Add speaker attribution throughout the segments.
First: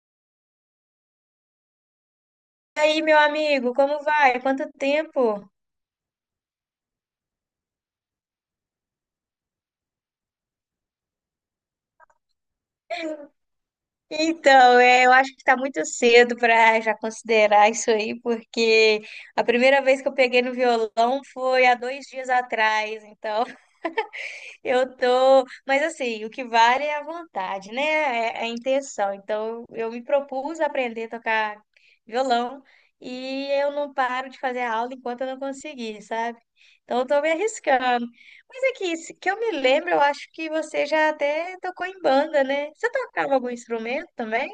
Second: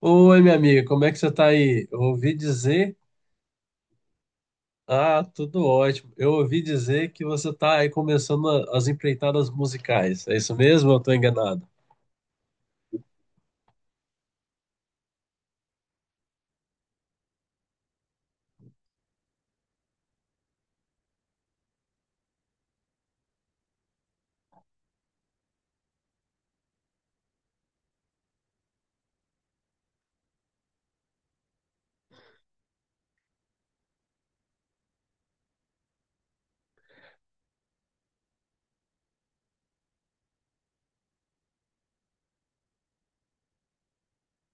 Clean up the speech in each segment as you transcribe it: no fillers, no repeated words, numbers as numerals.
Speaker 1: Oi, minha amiga, como é que você tá aí? Eu ouvi
Speaker 2: E
Speaker 1: dizer.
Speaker 2: aí, meu amigo, como vai? Quanto tempo?
Speaker 1: Ah, tudo ótimo. Eu ouvi dizer que você tá aí começando as empreitadas musicais. É isso mesmo? Ou eu tô enganado.
Speaker 2: Então, é, eu acho que está muito cedo para já considerar isso aí, porque a primeira vez que eu peguei no violão foi há dois dias atrás, então eu tô. Mas assim, o que vale é a vontade, né? É a intenção. Então, eu me propus a aprender a tocar violão e eu não paro de fazer aula enquanto eu não conseguir, sabe? Então, eu tô me arriscando. Mas é que, que eu me lembro, eu acho que você já até tocou em banda, né? Você tocava algum instrumento também?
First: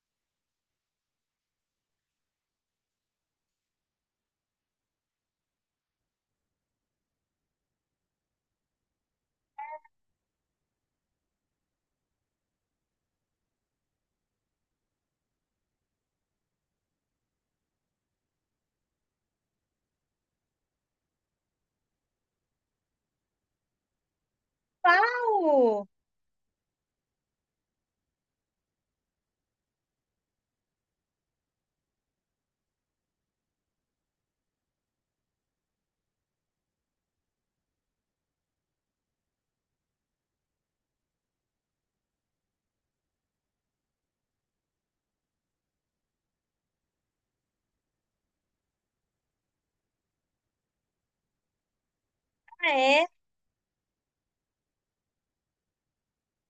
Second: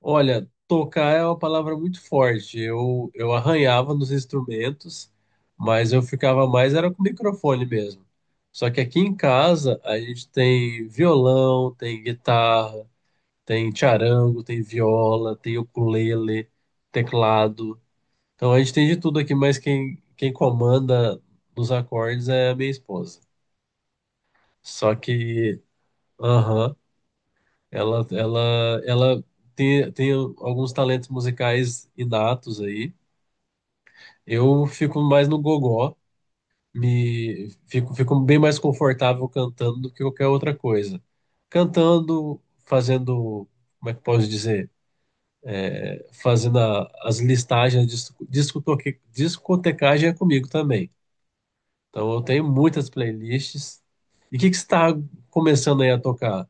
Speaker 1: Olha, tocar é uma palavra muito forte. Eu arranhava nos instrumentos, mas eu ficava mais era com o microfone mesmo. Só que aqui em casa a gente tem violão, tem guitarra, tem charango, tem viola, tem ukulele, teclado. Então a gente tem de tudo aqui, mas quem comanda nos acordes é a minha esposa. Só que,
Speaker 2: Uau!
Speaker 1: aham, ela, ela, ela tem alguns talentos musicais inatos aí. Eu fico mais no gogó, fico bem mais confortável cantando do que qualquer outra coisa. Cantando, fazendo, como é que posso dizer? Fazendo as listagens, discotecagem é comigo também. Então eu tenho
Speaker 2: Ah,
Speaker 1: muitas
Speaker 2: é?
Speaker 1: playlists. E o que que você está começando aí a tocar?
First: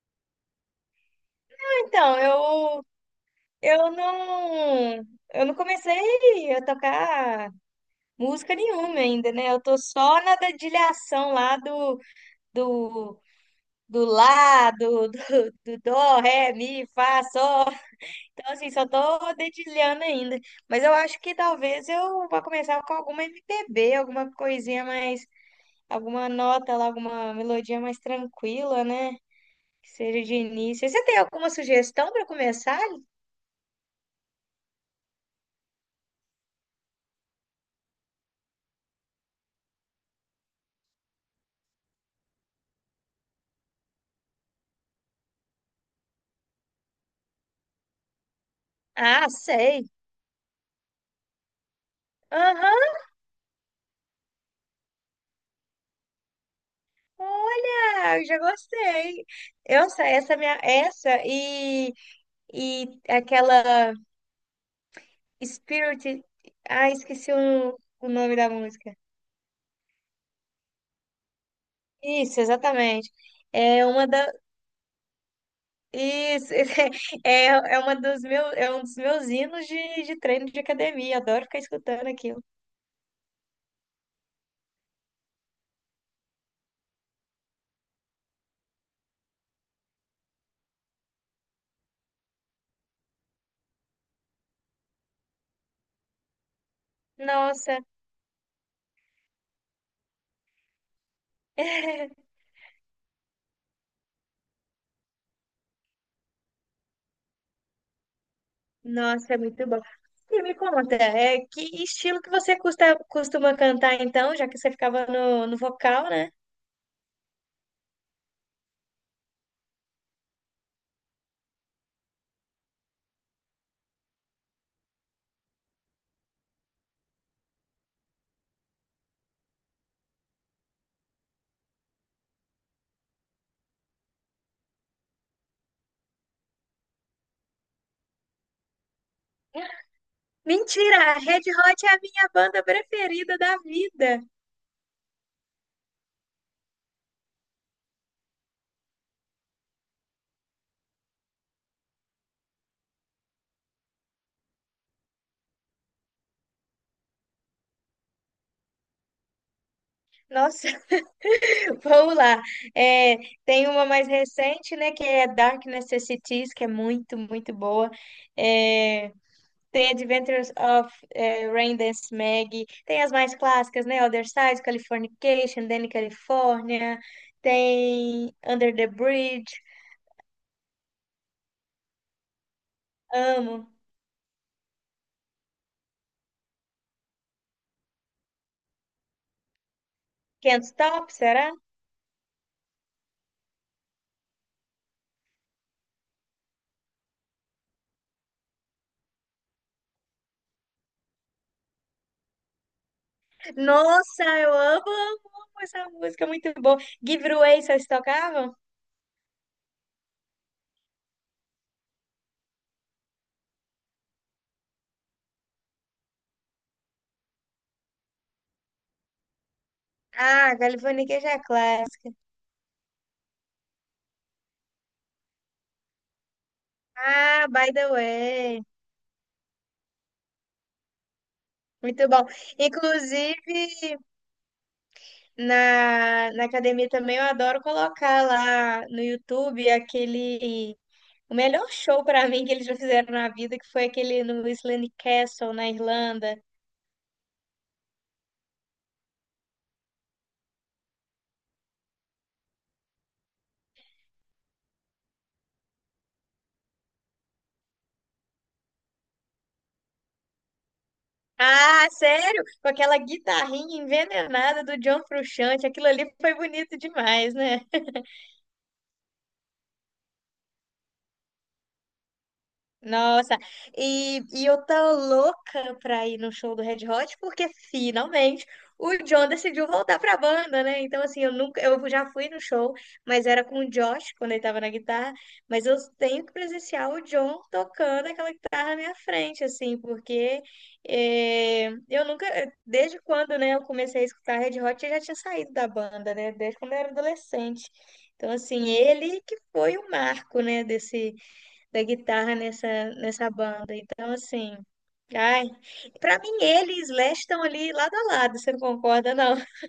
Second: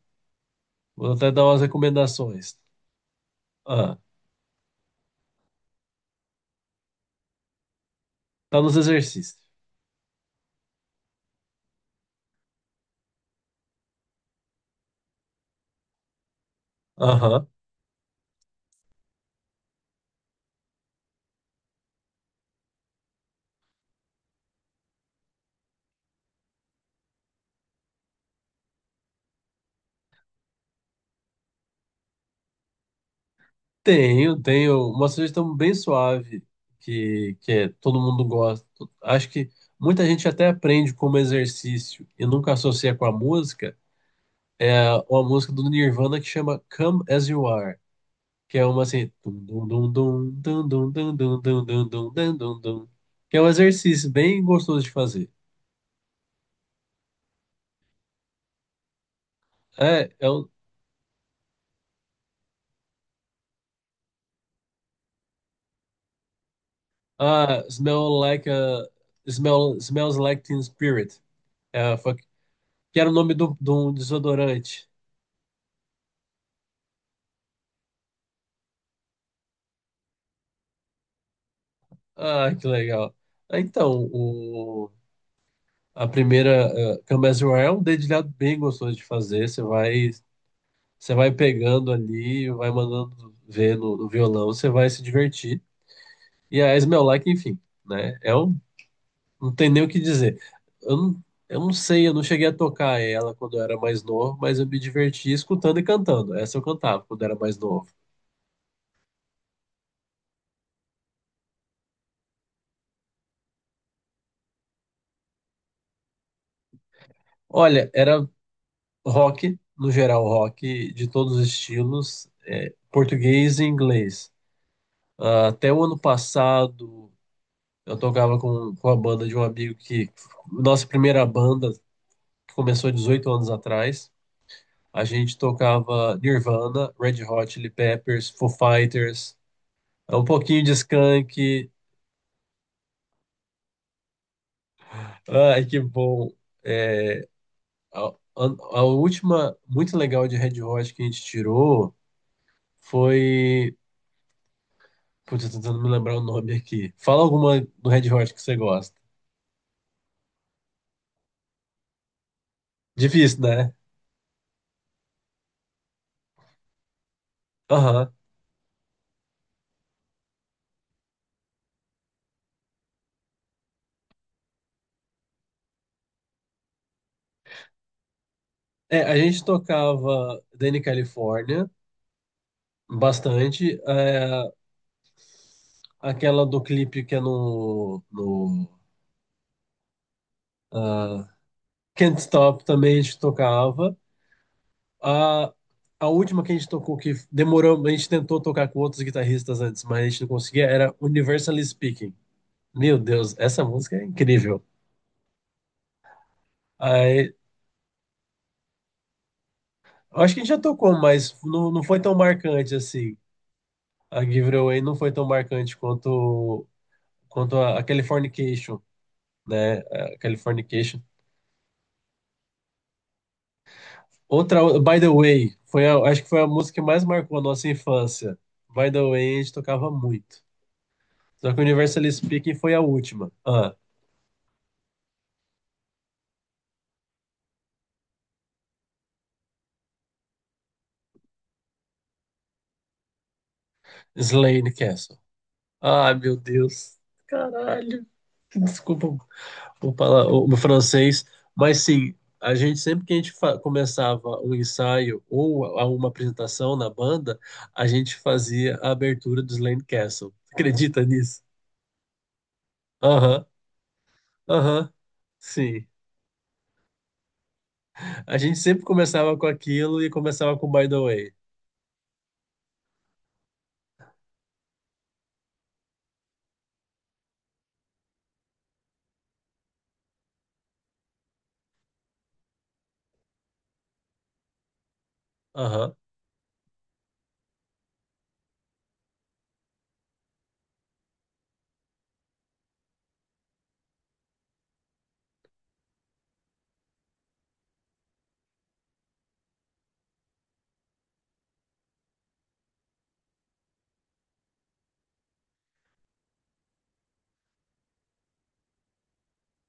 Speaker 1: Vou até dar umas
Speaker 2: Então,
Speaker 1: recomendações.
Speaker 2: eu
Speaker 1: Ah,
Speaker 2: não, eu não comecei a tocar música
Speaker 1: tá nos
Speaker 2: nenhuma ainda,
Speaker 1: exercícios.
Speaker 2: né? Eu tô só na dedilhação lá do, do lá, do dó, ré, mi, fá,
Speaker 1: Aham.
Speaker 2: sol. Então, assim, só tô dedilhando ainda. Mas eu acho que talvez eu vá começar com alguma MPB, alguma coisinha mais alguma nota lá, alguma melodia mais tranquila, né? Que seja de início. Você tem alguma sugestão para começar?
Speaker 1: Tenho uma sugestão bem suave que todo mundo gosta. Acho que muita gente até aprende como exercício e nunca associa com a música. É uma música do Nirvana que chama Come As You Are, que é uma assim,
Speaker 2: Ah,
Speaker 1: dum,
Speaker 2: sei.
Speaker 1: dum, dum, dum, dum, dum, dum, dum, dum, dum, dum, dum, dum, dum,
Speaker 2: Aham,
Speaker 1: que é um exercício bem gostoso de fazer.
Speaker 2: olha, eu já gostei. Essa,
Speaker 1: É, é
Speaker 2: essa
Speaker 1: o.
Speaker 2: minha, essa e aquela Spirit. Ah, esqueci
Speaker 1: Ah,
Speaker 2: o
Speaker 1: Smell
Speaker 2: nome
Speaker 1: Like
Speaker 2: da
Speaker 1: a.
Speaker 2: música.
Speaker 1: Smells Like Teen Spirit. É, foi,
Speaker 2: Isso,
Speaker 1: que era
Speaker 2: exatamente.
Speaker 1: o nome de
Speaker 2: É
Speaker 1: um
Speaker 2: uma da
Speaker 1: desodorante.
Speaker 2: isso é uma dos meus é um dos meus hinos de treino de academia. Adoro ficar escutando aquilo.
Speaker 1: Ah, que legal. Ah, então, a primeira Come As You Are é um dedilhado bem gostoso de fazer. Você vai pegando ali, vai mandando ver no violão, você vai se divertir. E a Smell Like, enfim,
Speaker 2: Nossa.
Speaker 1: né? É um. Não tem nem o que dizer. Eu não, eu não sei, eu não cheguei a tocar ela quando eu era mais novo, mas eu me divertia escutando e cantando. Essa eu cantava quando era mais novo.
Speaker 2: Nossa, é muito bom. E me conta, é, que estilo que você costuma cantar então, já que você ficava no vocal, né?
Speaker 1: Olha, era rock, no geral, rock de todos os estilos, é, português e inglês. Ah, até o ano passado, eu tocava com a banda de um amigo que. Nossa primeira banda, que começou 18 anos atrás. A gente tocava Nirvana, Red Hot Chili Peppers, Foo Fighters, um pouquinho de
Speaker 2: Mentira, a Red
Speaker 1: Skank.
Speaker 2: Hot é a minha banda preferida da vida.
Speaker 1: Ai, que bom. É, a a- última muito legal de Red Hot que a gente tirou foi. Putz, eu tô tentando me lembrar o nome aqui. Fala alguma do Red Hot que você gosta.
Speaker 2: Nossa, vamos lá. É,
Speaker 1: Difícil,
Speaker 2: tem
Speaker 1: né?
Speaker 2: uma mais recente, né, que é Dark Necessities, que é muito, muito boa.
Speaker 1: Aham.
Speaker 2: É, tem Adventures of Raindance Maggie, tem as mais clássicas, né? Other Side, Californication, Danny California, tem Under the
Speaker 1: É, a gente
Speaker 2: Bridge,
Speaker 1: tocava Danny California
Speaker 2: amo.
Speaker 1: bastante. É, aquela do clipe que é no.
Speaker 2: Can't Stop,
Speaker 1: Ah,
Speaker 2: será?
Speaker 1: Can't Stop também a gente tocava. A, a última que a gente tocou, que demorou, a gente tentou tocar com outros guitarristas antes, mas a gente não conseguia, era Universally Speaking. Meu Deus, essa música é
Speaker 2: Nossa, eu
Speaker 1: incrível.
Speaker 2: amo, amo, amo essa música, muito boa. Give It
Speaker 1: Aí,
Speaker 2: Away, vocês tocavam?
Speaker 1: eu acho que a gente já tocou, mas não foi tão marcante assim. A Give It Away não foi tão marcante quanto a Californication, né? A
Speaker 2: Ah,
Speaker 1: Californication.
Speaker 2: Californication é clássica.
Speaker 1: Outra, By the Way, foi acho que foi a música que mais marcou a
Speaker 2: Ah,
Speaker 1: nossa
Speaker 2: By the
Speaker 1: infância.
Speaker 2: Way.
Speaker 1: By the Way, a gente tocava muito. Só que
Speaker 2: Muito
Speaker 1: Universally
Speaker 2: bom.
Speaker 1: Speaking foi a última. Ah,
Speaker 2: Inclusive, na academia também eu adoro colocar lá no YouTube aquele o melhor show pra mim que eles já fizeram na vida, que foi aquele no
Speaker 1: Slane
Speaker 2: Islane
Speaker 1: Castle.
Speaker 2: Castle, na
Speaker 1: Ai,
Speaker 2: Irlanda.
Speaker 1: meu Deus. Caralho. Desculpa o meu francês, mas sim, a gente sempre que a gente começava um ensaio ou uma apresentação na banda, a gente fazia a abertura do Slane Castle. Acredita nisso?
Speaker 2: Ah, sério? Com aquela
Speaker 1: Aham,
Speaker 2: guitarrinha envenenada do
Speaker 1: aham.
Speaker 2: John Frusciante, aquilo
Speaker 1: Sim.
Speaker 2: ali foi bonito demais, né?
Speaker 1: A gente sempre começava com aquilo e começava com By the Way.
Speaker 2: Nossa, e eu tô louca pra ir no show do Red Hot, porque finalmente o John decidiu voltar pra banda, né? Então, assim, eu já fui no show, mas era com o Josh quando ele tava na guitarra, mas eu
Speaker 1: Aham.
Speaker 2: tenho que presenciar o John tocando aquela guitarra na minha frente, assim, porque eu nunca, desde quando, né, eu comecei a escutar Red Hot, eu já tinha saído da banda, né? Desde quando eu era adolescente. Então, assim, ele que foi o marco, né, desse da guitarra nessa banda. Então, assim, ai, para mim ele e Slash estão ali lado a lado, você não concorda, não?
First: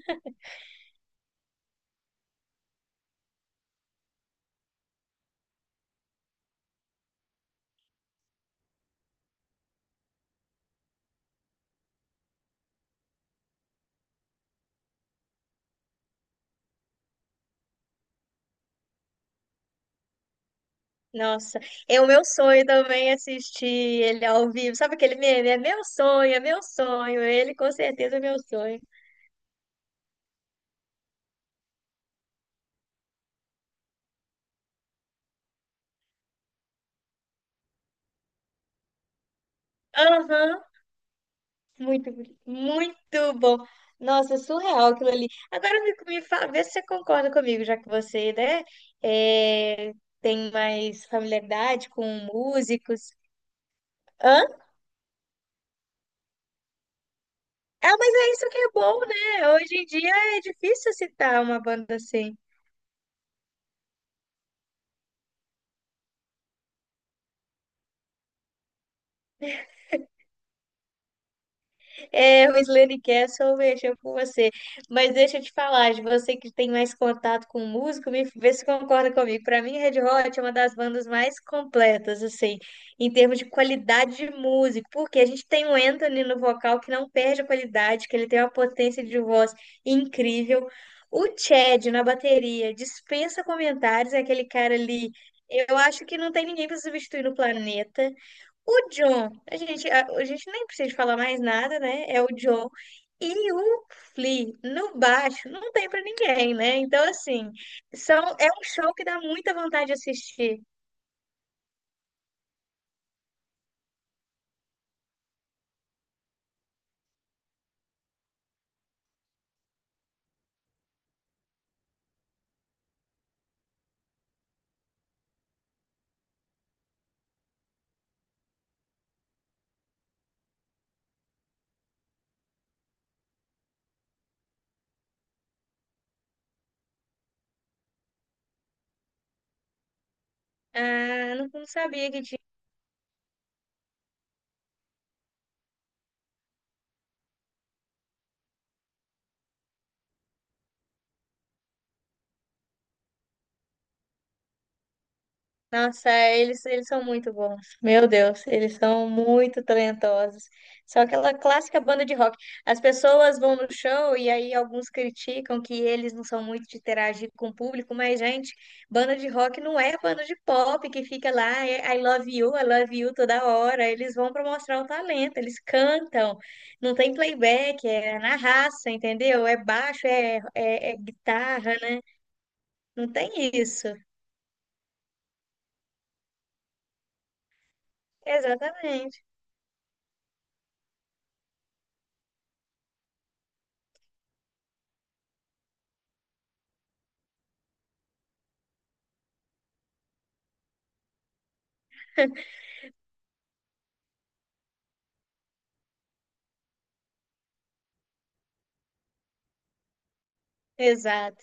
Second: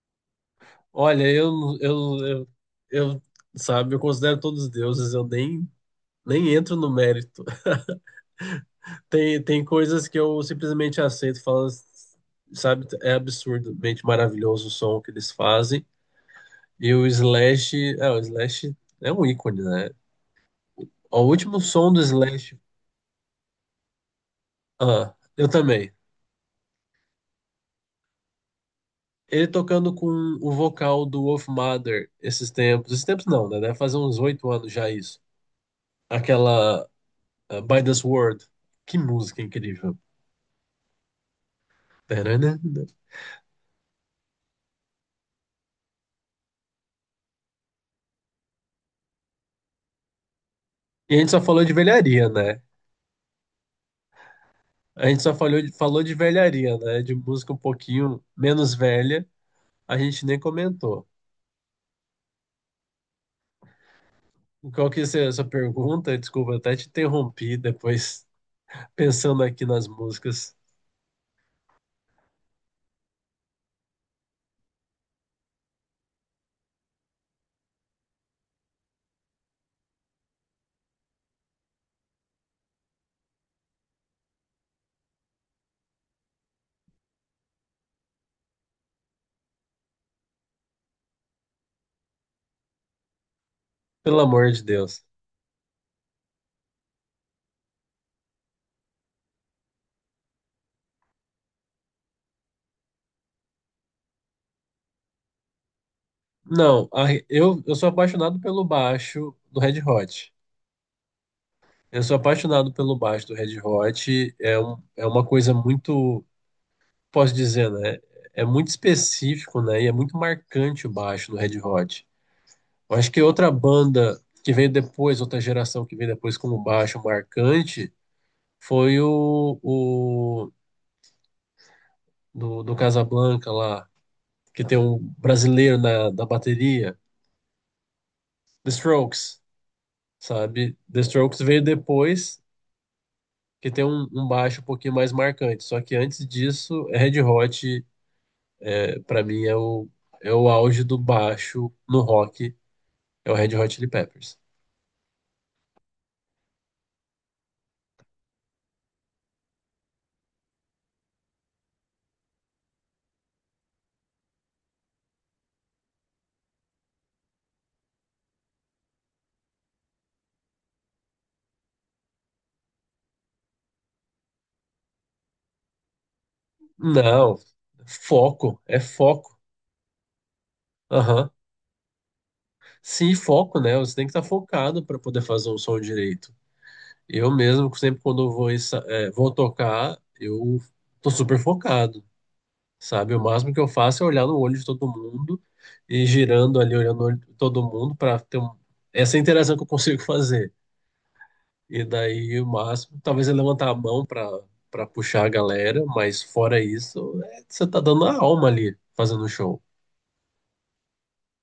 Speaker 1: Olha, eu, eu, eu, sabe, eu considero todos deuses, eu nem, nem entro no mérito. Tem coisas que eu simplesmente aceito, falando, sabe, é absurdamente maravilhoso o som que eles fazem. E o Slash é um ícone, né? O último
Speaker 2: Nossa,
Speaker 1: som
Speaker 2: é
Speaker 1: do
Speaker 2: o meu
Speaker 1: Slash.
Speaker 2: sonho também assistir ele ao vivo. Sabe
Speaker 1: Ah,
Speaker 2: aquele
Speaker 1: eu
Speaker 2: meme? É meu
Speaker 1: também.
Speaker 2: sonho, é meu sonho. Ele com certeza é meu sonho.
Speaker 1: Ele tocando com o vocal do Wolf Mother esses tempos não, né? Deve fazer uns oito anos já isso. Aquela ah, By the Sword, que música incrível.
Speaker 2: Aham,
Speaker 1: Tarana.
Speaker 2: muito bom. Nossa, surreal aquilo ali. Agora me, vê se você concorda comigo, já que você, né, é, tem mais
Speaker 1: E a gente só falou de
Speaker 2: familiaridade com
Speaker 1: velharia, né?
Speaker 2: músicos. Hã?
Speaker 1: A gente só falou de velharia, né? De música um
Speaker 2: Ah, mas
Speaker 1: pouquinho
Speaker 2: é isso que é
Speaker 1: menos
Speaker 2: bom,
Speaker 1: velha,
Speaker 2: né? Hoje em
Speaker 1: a gente
Speaker 2: dia
Speaker 1: nem
Speaker 2: é difícil
Speaker 1: comentou.
Speaker 2: citar uma banda assim.
Speaker 1: Qual que é essa sua pergunta? Desculpa, eu até te interrompi depois, pensando aqui nas músicas.
Speaker 2: É, o Slane Castle mexeu com você. Mas deixa eu te falar, de você que tem mais contato com música, me vê se concorda comigo. Para mim, Red Hot é uma das bandas mais completas, assim, em termos de qualidade de música, porque a gente tem o Anthony no vocal que não perde a qualidade, que ele tem uma potência de voz incrível. O Chad na bateria dispensa comentários,
Speaker 1: Pelo
Speaker 2: é aquele
Speaker 1: amor de
Speaker 2: cara
Speaker 1: Deus.
Speaker 2: ali. Eu acho que não tem ninguém para substituir no planeta. O John, a gente nem precisa falar mais nada, né? É o John. E o Flea, no baixo, não tem pra ninguém, né?
Speaker 1: Não,
Speaker 2: Então, assim,
Speaker 1: eu sou
Speaker 2: são,
Speaker 1: apaixonado
Speaker 2: é
Speaker 1: pelo
Speaker 2: um show que dá
Speaker 1: baixo
Speaker 2: muita
Speaker 1: do Red
Speaker 2: vontade de
Speaker 1: Hot.
Speaker 2: assistir.
Speaker 1: Eu sou apaixonado pelo baixo do Red Hot. É, um, é uma coisa muito, posso dizer, né? É muito específico, né? E é muito marcante o baixo do Red Hot. Eu acho que outra banda que veio depois, outra geração que veio depois como baixo marcante, foi do Casablanca lá, que tem um brasileiro na bateria, The Strokes, sabe? The
Speaker 2: Ah,
Speaker 1: Strokes
Speaker 2: não,
Speaker 1: veio
Speaker 2: não sabia que.
Speaker 1: depois, que tem um baixo um pouquinho mais marcante. Só que antes disso, Red Hot, é, para mim, é o auge do baixo no rock, é o Red Hot Chili Peppers.
Speaker 2: Nossa, é, eles são muito bons. Meu Deus, eles são muito talentosos. São aquela clássica banda de rock. As pessoas vão no show e aí alguns criticam que eles não são muito de interagir com o público, mas, gente, banda de rock não é banda de pop que fica lá, é I love you toda hora. Eles vão para mostrar o talento, eles cantam, não tem
Speaker 1: Não,
Speaker 2: playback, é na
Speaker 1: foco, é
Speaker 2: raça,
Speaker 1: foco.
Speaker 2: entendeu? É baixo, é
Speaker 1: Aham.
Speaker 2: guitarra, né? Não
Speaker 1: Sim,
Speaker 2: tem
Speaker 1: foco, né?
Speaker 2: isso.
Speaker 1: Você tem que estar focado para poder fazer um som direito. Eu mesmo, sempre quando eu vou,
Speaker 2: Exatamente,
Speaker 1: vou tocar, eu tô super focado, sabe? O máximo que eu faço é olhar no olho de todo mundo e girando ali, olhando no olho de todo mundo para ter essa interação que eu consigo fazer. E daí o máximo, talvez é levantar a mão para puxar a galera, mas fora isso, é, você tá dando a alma ali fazendo o show.
Speaker 2: exato.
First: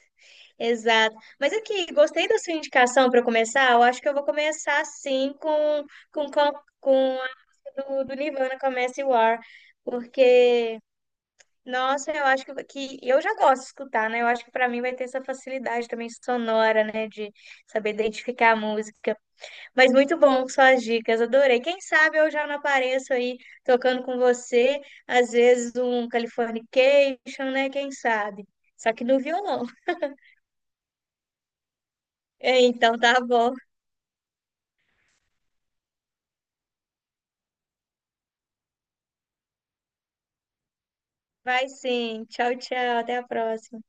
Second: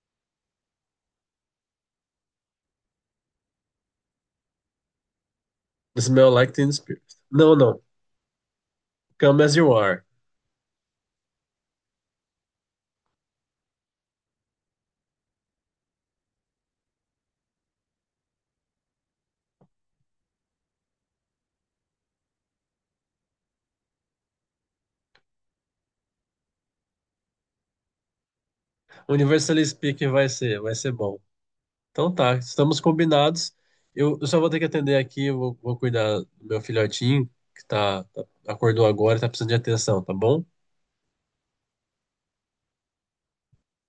Speaker 2: Exato. Mas aqui, gostei da sua indicação para começar. Eu acho que eu vou começar sim
Speaker 1: Smell
Speaker 2: com com,
Speaker 1: Like Teen Spirit.
Speaker 2: com
Speaker 1: Não, não.
Speaker 2: a do Nirvana Comece War,
Speaker 1: Come As You Are.
Speaker 2: porque nossa, eu acho que eu já gosto de escutar, né? Eu acho que para mim vai ter essa facilidade também sonora, né, de saber identificar a música. Mas muito bom suas dicas, adorei. Quem sabe eu já não apareço aí tocando com você, às vezes um Californication, né? Quem sabe? Só que no
Speaker 1: Universal
Speaker 2: violão.
Speaker 1: Speaking vai ser bom. Então tá, estamos
Speaker 2: Então tá bom.
Speaker 1: combinados. Eu só vou ter que atender aqui, vou cuidar do meu filhotinho, que tá, acordou agora e tá precisando de atenção, tá bom?
Speaker 2: Vai sim. Tchau, tchau. Até a próxima.